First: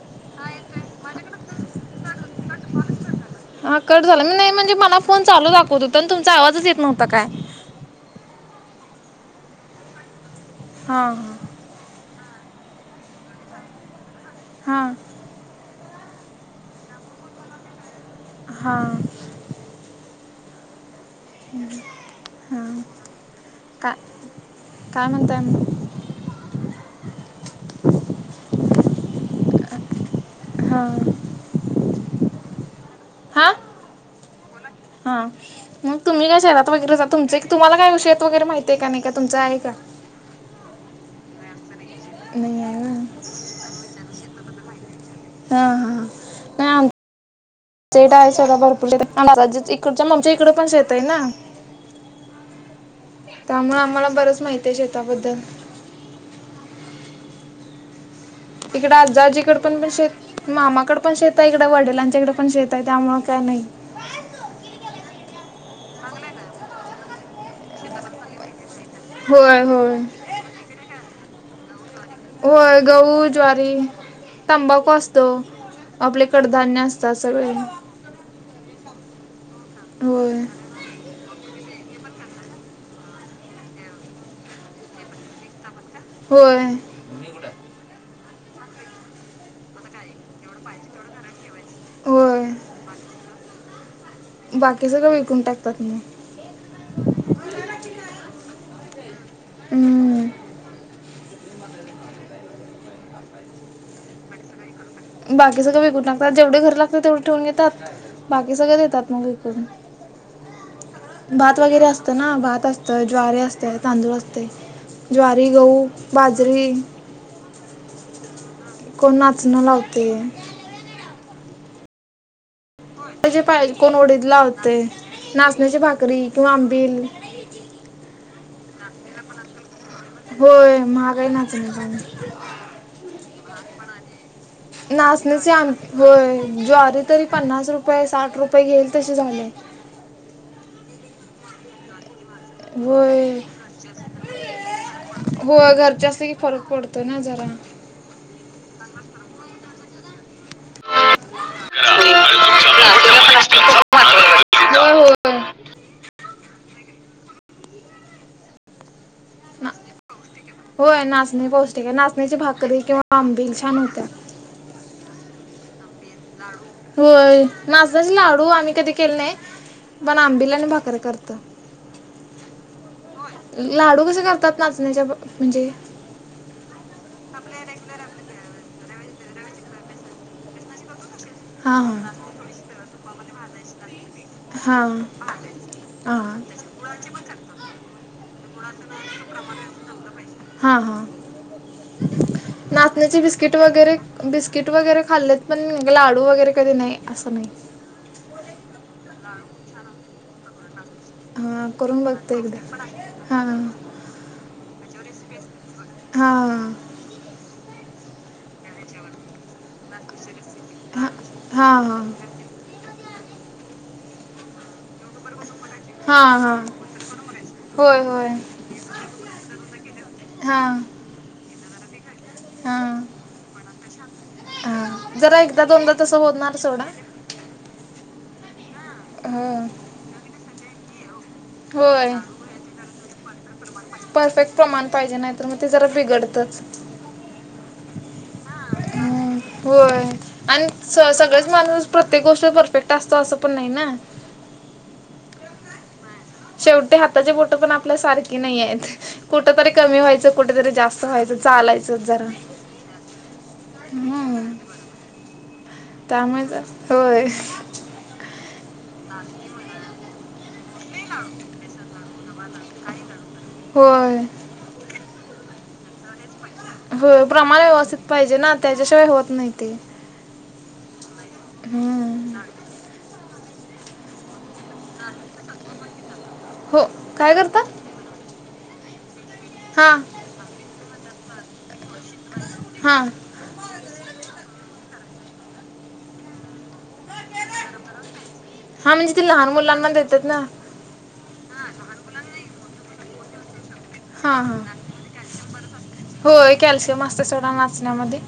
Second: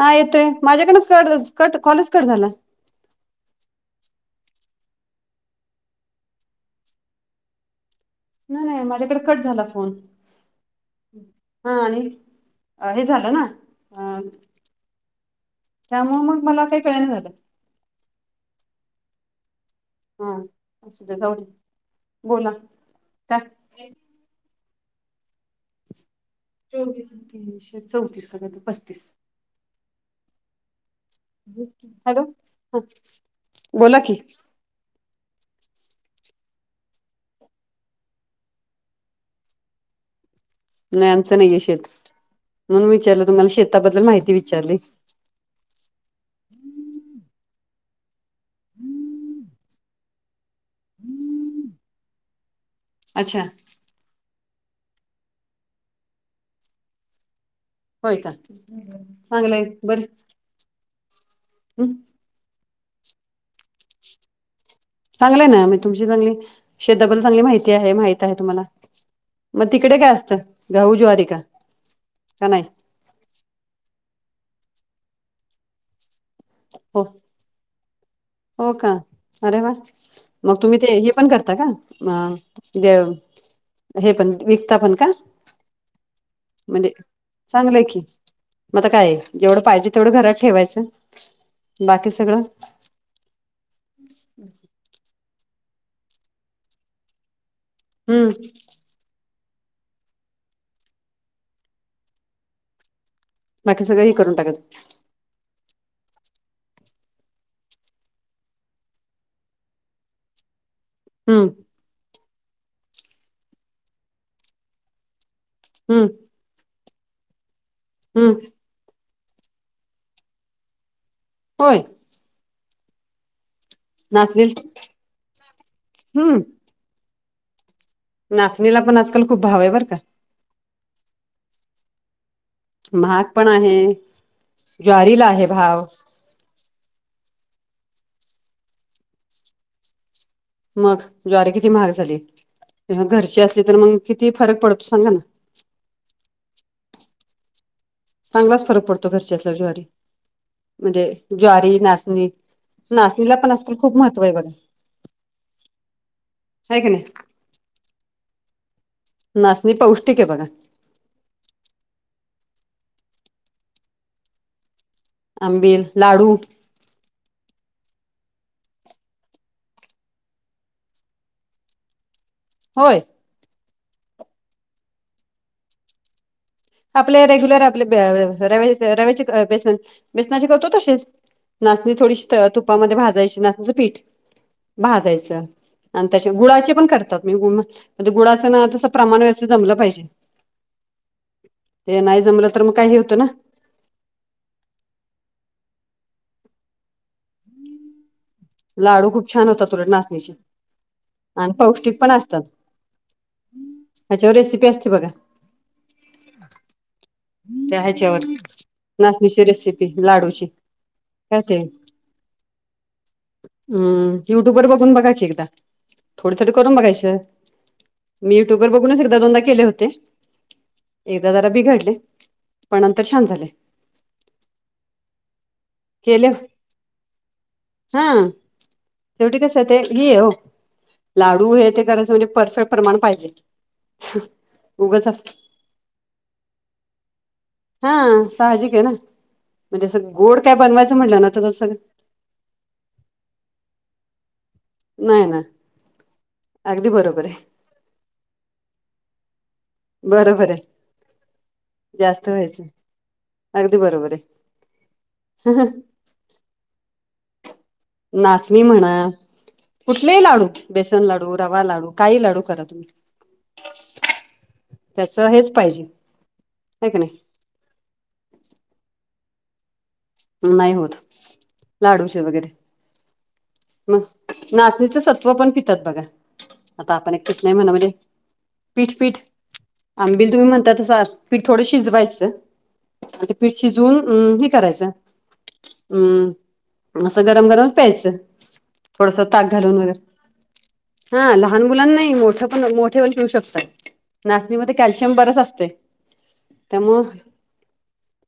हा येतोय. माझ्याकडनच कट कट कॉलच कट झाला. हा कट झाला. नाही म्हणजे मला फोन चालू दाखवत होता. आणि तुमचा आवाजच येत नव्हता काय. नाय नाय. माझ्याकडे कट झाला फोन. हां हा. हा आणि हे झालं ना. अ हां. त्यामुळे मग, मला काही कळेना झालं. हा. हा असुदे जाऊदे. बोला काय? का, काय म्हणताय म? चोवीस, तीनशे, चौतीस हजार. पस्तीस. हा हॅलो ह हा बोला कि हा मग तुम्ही काय शहरात वगैरे राहता तुम्हाला काय शेत वगैरे माहती हाय का नाही का तुमचं आहे का नाही आमचं नाहीये शेत नाही आहे म्हणून व्हय. विचारलं तुम्हाला शेताबद्दल माहिती विचारली हा हा नाही आमच शेत आहे सोडा भरपूर आमच्या मम्मीच्या इकडे शेत आहे ना अच्छा त्यामुळे आम्हाला बरच माहती आहे शेताबद्दल होय का इकडे आजा आजीकडे चांगलंय पण पण बरं शेत मामाकड पण शेत आहे इकडे वडिलांच्याकडे पण शेत तर त्यामुळं काय नाही. [inaudible] चांगलंय ना मी तुमची चांगली शेता बद्दल चांगली माहिती आहे माहती आहे तुम्हाला होय मग होय तिकडे काय असतं गहू ज्वारी का का नाही होय गहू ज्वारी तंबाखू असतो आपले कडधान्य हो असतात सगळे हो का अरे वा होय. मग तुम्ही ते हे पण करता का हे पण विकता पण का होय म्हणजे चांगलंय की म आता काय जेवढं पाहिजे तेवढं घरात ठेवायचं बाकी सगळं होय बाकी सगळं विकून टाकतात मग हम्म हम् बाकी सगळं हे करून टाकच बाकी सगळं विकून टगतात जेवढे घरी लागतात तेवढे ठेवून घेतात बाकी सगळं देतात मग विकून हम् [unintelligible] हम्म भात वगैरे असतं ना भात असतं ज्वारी असते तांदूळ असते. ज्वारी गहू हम्म बाजरी ह कोन नाचन लावतंय होय म्हणजे पायजे तर कोण उडीद नाचणी लावतंय नाचण्याची भाकरी हम्म किंवा आंबिल नाचणीला पण आजकाल खूप भाव आहे बरं का होय महागाय नाचणी पण महाग पण आहे. ज्वारीला आहे नाचण्याचे आम भाव होय ज्वारी तरी पन्नास रुपये साठ रुपये घेईल तसे झाले. मग ज्वारे किती महाग झाली होय घरची असली तर मग किती फरक पडतो सांगा ना. हो घरचे असले की फरक पडतो ना जरा चांगलाच फरक पडतो घरची असल्यावर ज्वारी म्हणजे ज्वारी नाचणी नाचणीला पण आज काल खूप महत्त्व आहे बघा ह होय कनाही ना नाचनी पौष्टिक आहे बघा होय नाचणी पौष्टिक आहे नाचण्याची भाकरी किंवा आंबील छान होत्या आंबेल लाडू होय नाचण्याचे लाडू आम्ही कधी केले नाही पण आंबील आणि भाकरी करतो [inaudible] होय लाडू कसे करतात नाचण्याच्या पण म्हणजे आपले रेग्युलर आपले र रव्याचे बेसन बेसनाचे कतो तसेच. हां नाचणी हां थोडीशी तुपामध्ये भाजायची नाचणीचं पीठ हां भाजायचं. आणि हां त्याच्या गुळाचे पण करतात मी म्ह गुळाचं ना तसं प्रमाण व्यवस्थित जमलं पाहिजे. हा हा ते नाही जमलं तर मग काय हे होतं नाचण्याची ना बिस्किट. वगैरे बिस्किट वगैरे खाल्लेत पण लाडू वगैरे कधी नाही असं नाही. लाडू खूप छान होता उलट नाचणीचे. आणि हा पौष्टिक करून बघते एकदा हा. याच्यावर रेसीपी असते बघा. हा आ. त्या ह्याच्यावर नाचणीची रेसिपी लाडूची. काय ते? हां हां हम्म युट्युब वर बघून बघायची एकदा थोडी हां तर हां करून बघायच. होय होय मी युट्युबर बघूनच, एकदा दोनदा केले होते. हां एकदा जरा बिघडले. पण नंतर छान झाले. हा जरा एकदा दोनदा तस केले होणार सोडा. हा शेवटी कस हं. ते घी हाय ओ. लाडू हे ते करायचं होय म्हणजे परफेक्ट प्रमाण पाहिजे, परफेक्ट प्रमाण उगच पाहिजे नाही तर मग ते जरा बिघडतच. हा साहजिक आहे ना, हं. म्हणजे अस होय गोड काय आणि बनवायचं स म्हटलं ना सगळेच तर सगळं. माणूस प्रत्येक गोष्ट परफेक्ट असतो असं पण नाही ना. नाही ए ना. अगदी शेवटी बरोबर हाताची आहे बोट पण आपल्या सारखे नाहीएत. कुठ तरी कमी व्हायचं बरोबर आहे कुठेतरी जास्त व्हायचं चालायचंच जरा. जास्त व्हायचं अगदी बरोबर हाय. त्यामुळेच अ होय. नाचणी म्हणा कुठलेही लाडू. बेसन लाडू, रवा लाडू, काही लाडू करा तुम्ही होय त्याच हेच पाहिजे. आहे की होय नाही प्रमाण व्यवस्थित पाहिजे ना, त्याच्याशिवाय होत नाही ते. नाही होत, लाडूचे हम्म वगैरे मग नाचणीच सत्व पण पितात बघा. हो आता आपण एक काय पित नाही करता म्हणा म्हणजे पीठ पीठ हां आंबिल. तुम्ही म्हणता तसं पीठ थोडं शिजवायचं, हां ते पीठ शिजवून हे करायचं. हम्म. आसं गरम गरम प्यायचं हां म्हणजे थोडस ते लहान ताक घालून मुलांना वगैरे देतात ना हा लहान मुलांना नाही मोठे पण मोठे व पिऊ शकतात. हां नाचणीमध्ये हां कॅल्शियम बरच असतय होय कॅल्शियम त्यामुळं असतं सोडा नाचण्यामध्ये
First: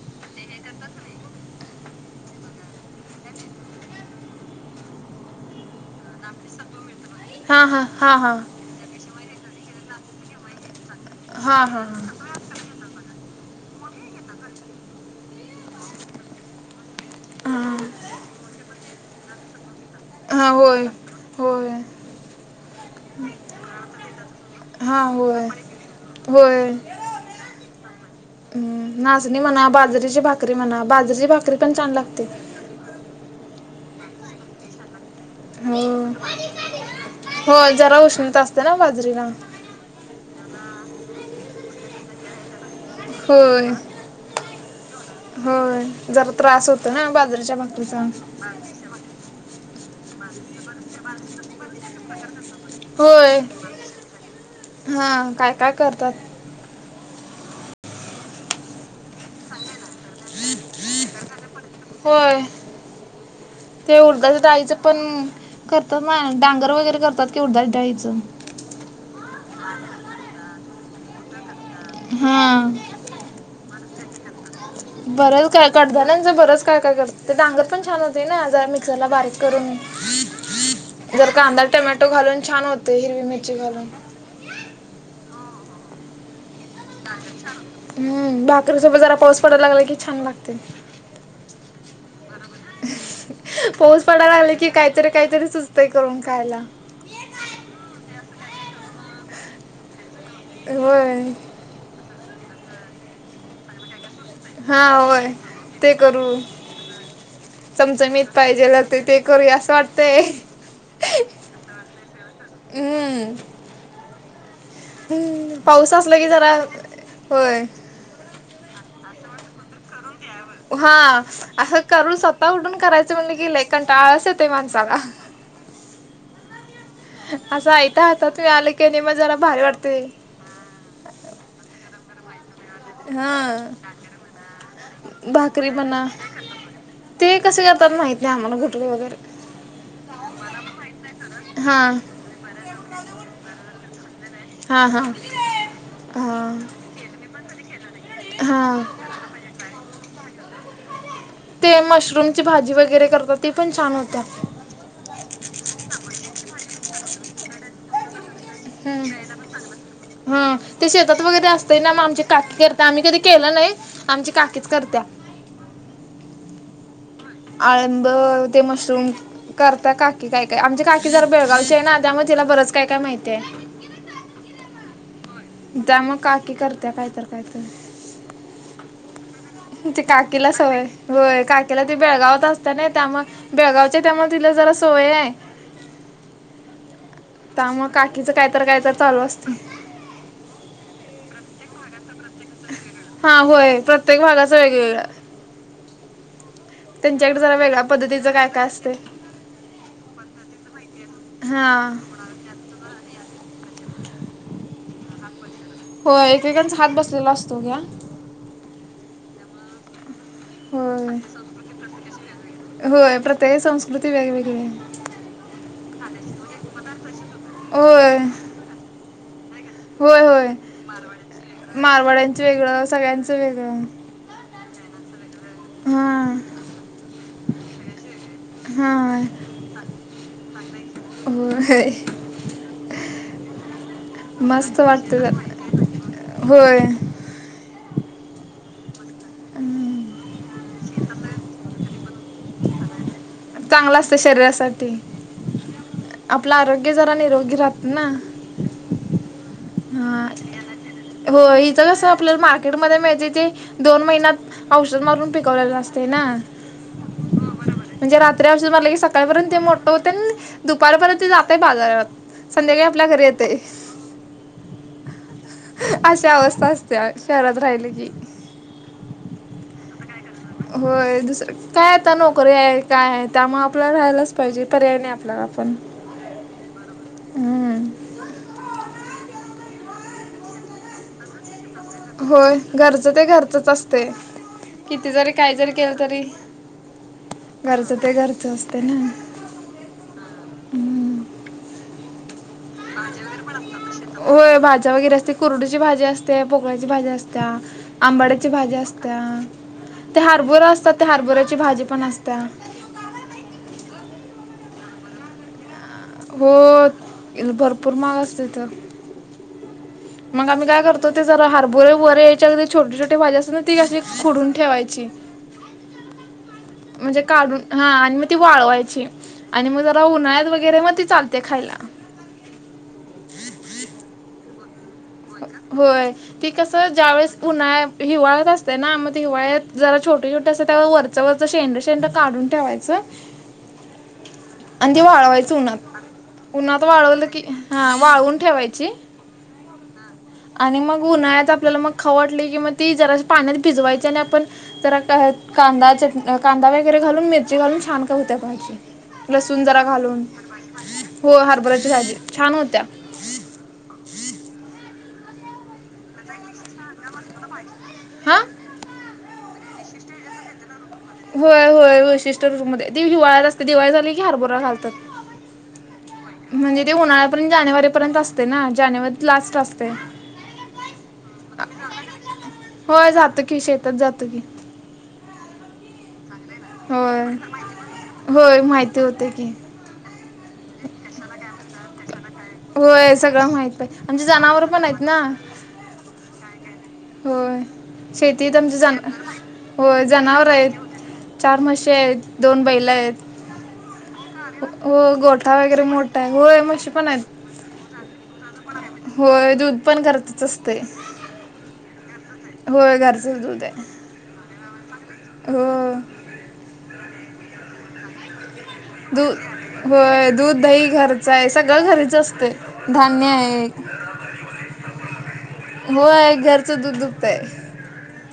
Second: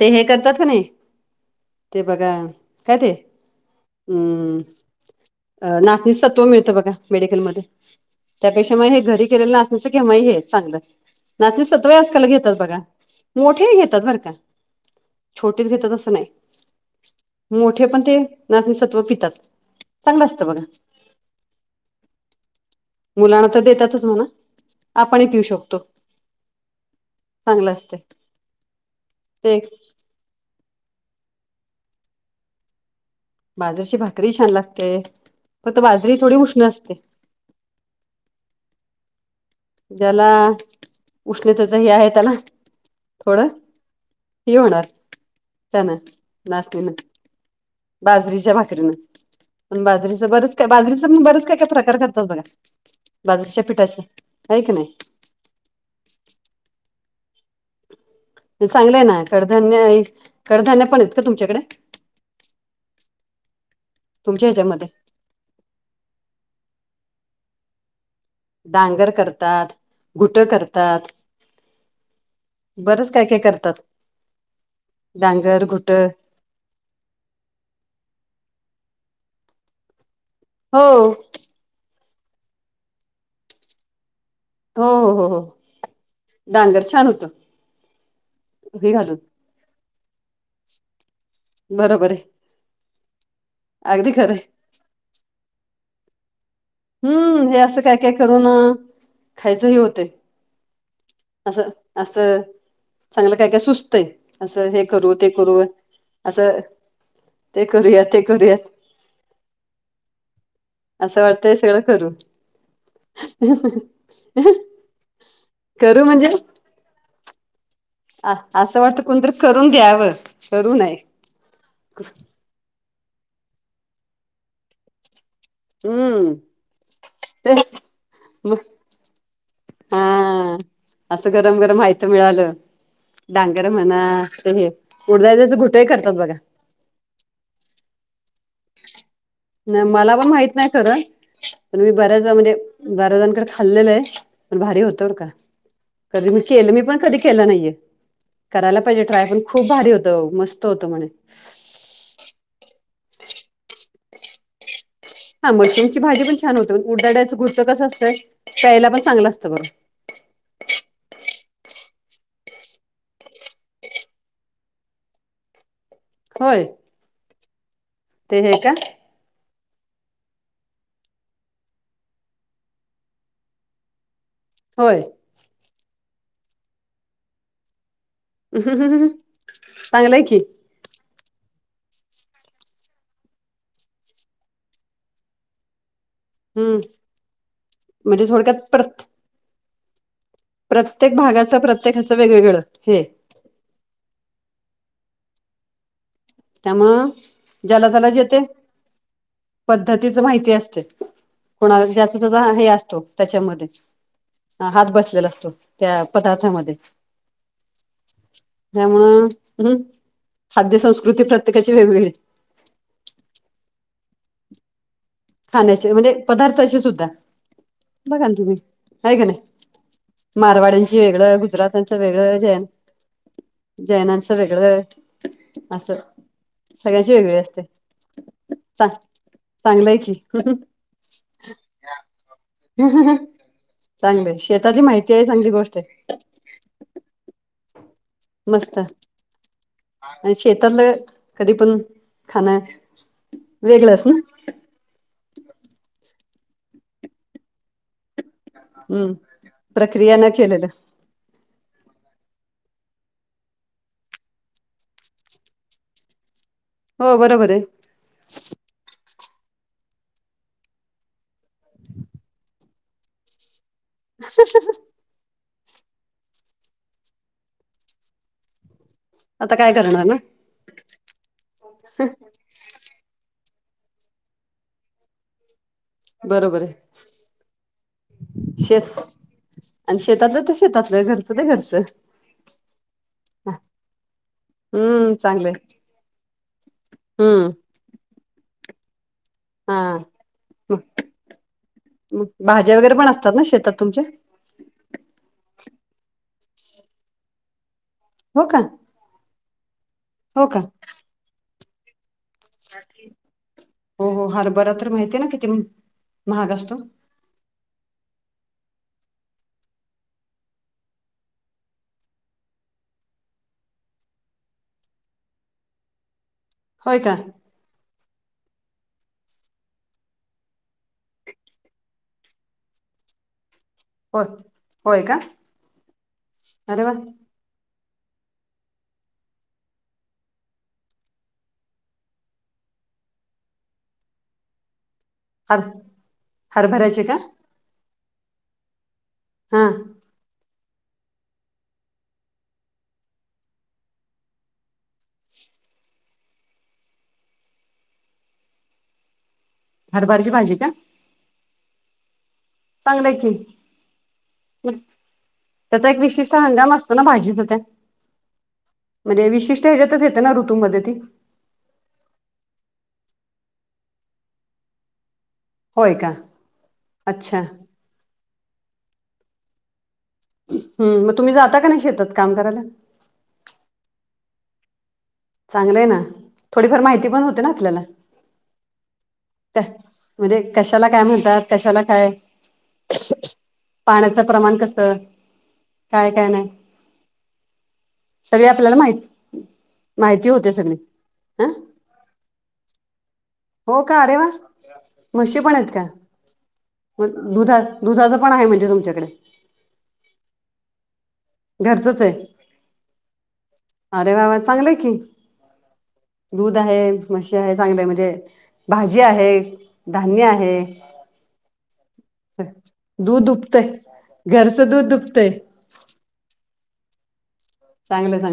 ते हे करतात का नाही. ते बघा काय ते हूम्म. नाचणी सत्त्व मिळत बघा, मेडिकलमध्ये. हां हां हां हां पैशा मुळ हे घरी केलेलं नाचण्याचं केव्हाही हे चांगलंच, हां नाचणी हां हां सत्त्व आजकाल घेतात बघा. मोठे ही घेतात बरं का? छोटेच घेतात असं नाही, हां मोठे पण ते नाचणीसत्व पितात. चांगलं असतं हा बघा होय होय. मुलांना तर देतातच म्हणा, हां आपणही पिऊ होय शकतो. चांगलं असतय. हम् नाचणी म्हणा, बाजरीची भाकरी म्हणा, बाजरीची भाकरी पण छान लागते. बाजरीची भाकरी छान लागते. फक्त हो बाजरी थोडी उष्ण असते. होय जरा उष्णता असते ना बाजरीला. ज्याला उष्णतेचा हे आहे त्याला. थोडं होय. हे होणार होय त्यानं जरा त्रास होतो नाचणीनं ना, बाजारीच्या भाकरीचा. बाजरीच्या भाकरीन, अन् बाजरीच बरेच काय बाजरीच पण बरेच काय काय प्रकार करतात बघा. होय बाजरीच्या पिठाचे आहे की नाही हा काय काय करतात. हे चांगलंय ना कडधान्य, कडधान्य पण आहेत का तुमच्याकडे? होय ते उडदाच्या तुमच्या डाळीचं ह्याच्यामध्ये पण करतात मा डांगर वगैरे करतात की उडात डाळीचं डांगर करतात घुट करतात हां बरच काय काय करतात. बरंच डांगर काय घुट कदानाच बरच काय काय करत ते डांगर पण छान होते ना जरा मिक्सर ला बारीक करून हो जर कांदा टोमॅटो घालून छान होते हिरवी मिरची घालून हो हो हो हो डांगर छान होतं हम्म हे भाकरीसोबत जरा घालून पाऊस पडायला लागला कि छान लागते. बरोबर आहे पाोस अगदी पडायला खरं आहे लागले कि काहीतरी काहीतरी सुचतंय करून खायला हम्म हे असं काय काय करून खायचं ह होत होय असं असं चांगलं काय काय सुस्तय-' असं हा हे करू होय ते करू ते करू असं ते करूया ते चमचमीत करूयात पाहिजेल ते ते करूया असं वाटतंय असं वाटतं हे सगळं करू हम्म हम्म पाऊस करू असला कि म्हणजे जरा होय अ असं वाटत कोणतरी करून द्यावं करू हा नये. असं करू स्वतः उठून करायचं म्हणले गेलं कण टाळस येतय माणसाला हम्म ते असं ऐता आता तुम्ही म आल की नाही मजाला भारी वाटते हा असं गरम गरम माहती मिळालं डांगर हा म्हणा ते हे उडदाय जसं भाकरी घुटही म्हणा करतात बघा ते कसे करातात माहित नाही आम्हाला घुटळे वगैरे मला पण माहित नाही खरं हा पण मी बऱ्याज म बार्या जांकडे खाल्लेल आहे पण भारी हा हा होतो बर का कधी मी हा केलं मी पण कधी नाही हा करायला पाहिजे ट्राय पण खूप भारी होत मस्त होत म्हणे ते मशरूम ची भाजी वगैरे करतात ते पण छान होतात हा मशरूमची भाजी प ान होते प उडड्याचं घुडचं कस असतंय प्यायला पण चांगलं असतं बघा हम्म हा ते शेतात वगैरे असतेय ना मग आमची काकी करते आम्ही कधी केलं नाही आमची काकीच करत्या होय आळब हे ते का मशरूम करता काकी काय काय आमची काकी जर बेळगावचे आहे ना त्यामुळे तिला बरंच काय काय माहितीय आहे ह [unintelligible] होय त्या मग काकी करत्या कायत कायतरी ह हं हं [unintelligible] म्हणजे काकीला सवय होय काकी्याला त बेळगावात असत ना त्यामुळे बेळगावच्या त्यामुळे तिला जरा सवय आहे हम्म त्यामु म्हणजे काकीच थोडक्यात कायतर कायतर प्रत चालू असते प्रत्येक भागाच प्रत्येकाचं वेगवेगळं हे हा होय प्रत्येक भागाच वेगवेगळ त्यामुळं त्यांच्याकडे जरा वेगळ्या ज्याला त्याला जे पद्धतीचं ते काय काय असते पद्धतीच माहिती असते हा कोणालाच हे असतो त्याच्यामध्ये हात बसलेला असतो. त्या हो पदार्थामध्ये एकेकांचा हात बसलेला असतो घ्या. त्यामुळं हम्म खाद्य होय संस्कृती प्रत्येकाची वेगवेगळी. होय प्रत्येक संस्कृती वेगवेगळी. खाण्याचे म्हणजे पदार्थाचे सुद्धा होय बघा ना तुम्ही का का नाही. होय होय मारवाड्यांची वेगळं गुजरातांचं वेगळं मारवाड्यांचं जैन सगळ्यांचं वेगळं जैनाच च वेगळ असं हां सगळ्यांची वेगळी असत्यात. चां चांगलंय की. अ होय चांगलंय शेताची मस्त माहिती वाटतं आहे चांगली जरा गोष्ट आहे. होय. मस्त अच शेतातलं कधी पण खाणं चांगलं वेगळंच असत ना शरीरासाठी. आपलं आरोग्य जरा निरोगी राहत ना. हम्म. प्रक्रिया हा न केलेलं हो हित कस आपल्याला मार्केट मध्ये मिळते ते दोन महिन्यात औषध मारून पिकवलेला असते ना. हो बरोबर आहे. म्हणज रात्री औषध मारल की सक तावरण ते मोठ होते आणि दुपारपर्यंत ते जातय बाजारात संध्याकाळी आपल्या घरी येतय ह ह ह अशी अवस्था असते शहरात राहिली की. आता काय करणार ना? होय दुसरं काय आता न करू हाय काय आहे त्यामुळे आपल्याला राहायलाच पाहिजे पर्याय नाही आपल्याला पण. बरोबर आहे हम्म. शेत आणि शेतातलं तर शेतातलं घर तर घरर्च होय घरच ते घरचच असतय, किती हम्म जरी चांगलंय काही जरी केलं तरी हम्म. घरचं ते घरचं असते ना. हा हम्म. म भाज्या वगैरे पण असतात ना शेतात तुमच्या? होय भाज्या वगैरे असते कुरडीची भाजी असते पोकळ्याची भाजी असत्या हो आंबाड्याची का भाजी असते. त्या ते हो का हरबोरा असता त्या हरबोर्याची भाजी पण असत्या. हो हो हरभरा तर माहिती आहे ना किती म हो भरपूर महाग असते तथं मग आम्ही काय करतो ते जरा हरभुरे वरे यायच्या छोटी छोटी भाजी असते ना ती अशी खुडून ठेवायची. होय का म्हणजे काढून हा आणि मग ती वाळवायची आणि मग जरा उन्हाळ्यात वगैरे मग ती चालते खायला. होत. होय का? होय ती अरे वा कसं ज्यावेेळेस उन्हाळ्यात हिवाळ्यात असते ना मग हिवाळ्यात जरा छोटे छोटे असते त्यावर वरच वर शेंड शेंड काढून ठेवायच आणि ते वाळवायचं. च हर उन्हात उन्हात हरभऱ्याचे का वाळवलं की हा वाळवून ठेवायची. हा. आणि मग उन्हाळ्यात आपल्याला मग खाऊ वाटली, की मग ती जरा पाण्यात भिजवायची आणि आपण तर कांदा चट कांदा वगैरे घालून मिरची घालून छान का होत्या भाजी. लसूण जरा घालून हरभराची भाजी का हो हरभराची भाजी छान होते. आलयकी, [unintelligible] त्याचा एक विशिष्ट हंगाम असतो ना भाजीचा त्या? हा म्हणजे विशिष्ट ह्याच्यातच येत ना ऋतूमध्ये ती? होय होय विशिष्ट रूतूमध्ये, तीं हिवाळ्यात असते, दिवाळी झाली की हरबरा घालतात. होय का? म्हणजे ते अच्छा उन्हाळ्यापर्यंत जानेवारीपर्यंत असते ना जानेवारीत लास्ट असते. हम् मग तुम्ही जाता का, नाही शेतात काम करायला? हो य जातो की, शेतात जातो की. चांगलंय ना थोडीफार माहिती पण होय होते ना आपल्याला, होय माहिती होते की का. म्हणजे कशाला, काय म्हणतात? कशाला काय, होय सगळं पाण्याचं प्रमाण कसं? ह [unintelligible] काय काय नाय? होय, शेतीत आमची जा माहित होय माहिती जनावर होते येत, सगळी हा चार म्हशी येत, दोन बैला येत. हो का? अरे वा. हो म्हशी पण गोठा आहेत वगैरे का मोठाय, होय मशी पण आहेत, मग दुधा दुधाचं पण आहे म्हणजे तुमच्याकडे [unintelligible] होय दुध पण घरचच असतय. घरचच ये. होय घरचच दूध ये, चांगलंय की [unintelligible] होय. दूध आहे, मशी आहे, चांगलंय म्हणजे. भाजी आहे, दूध धान्य होय आहे, दूध दही घरचं आहे सगळं घरीच असते धान्य दूध आहे उपतय. घरच दूध दुपतय. हो आहे घरचं दूध दुबतय. चांगल, चांग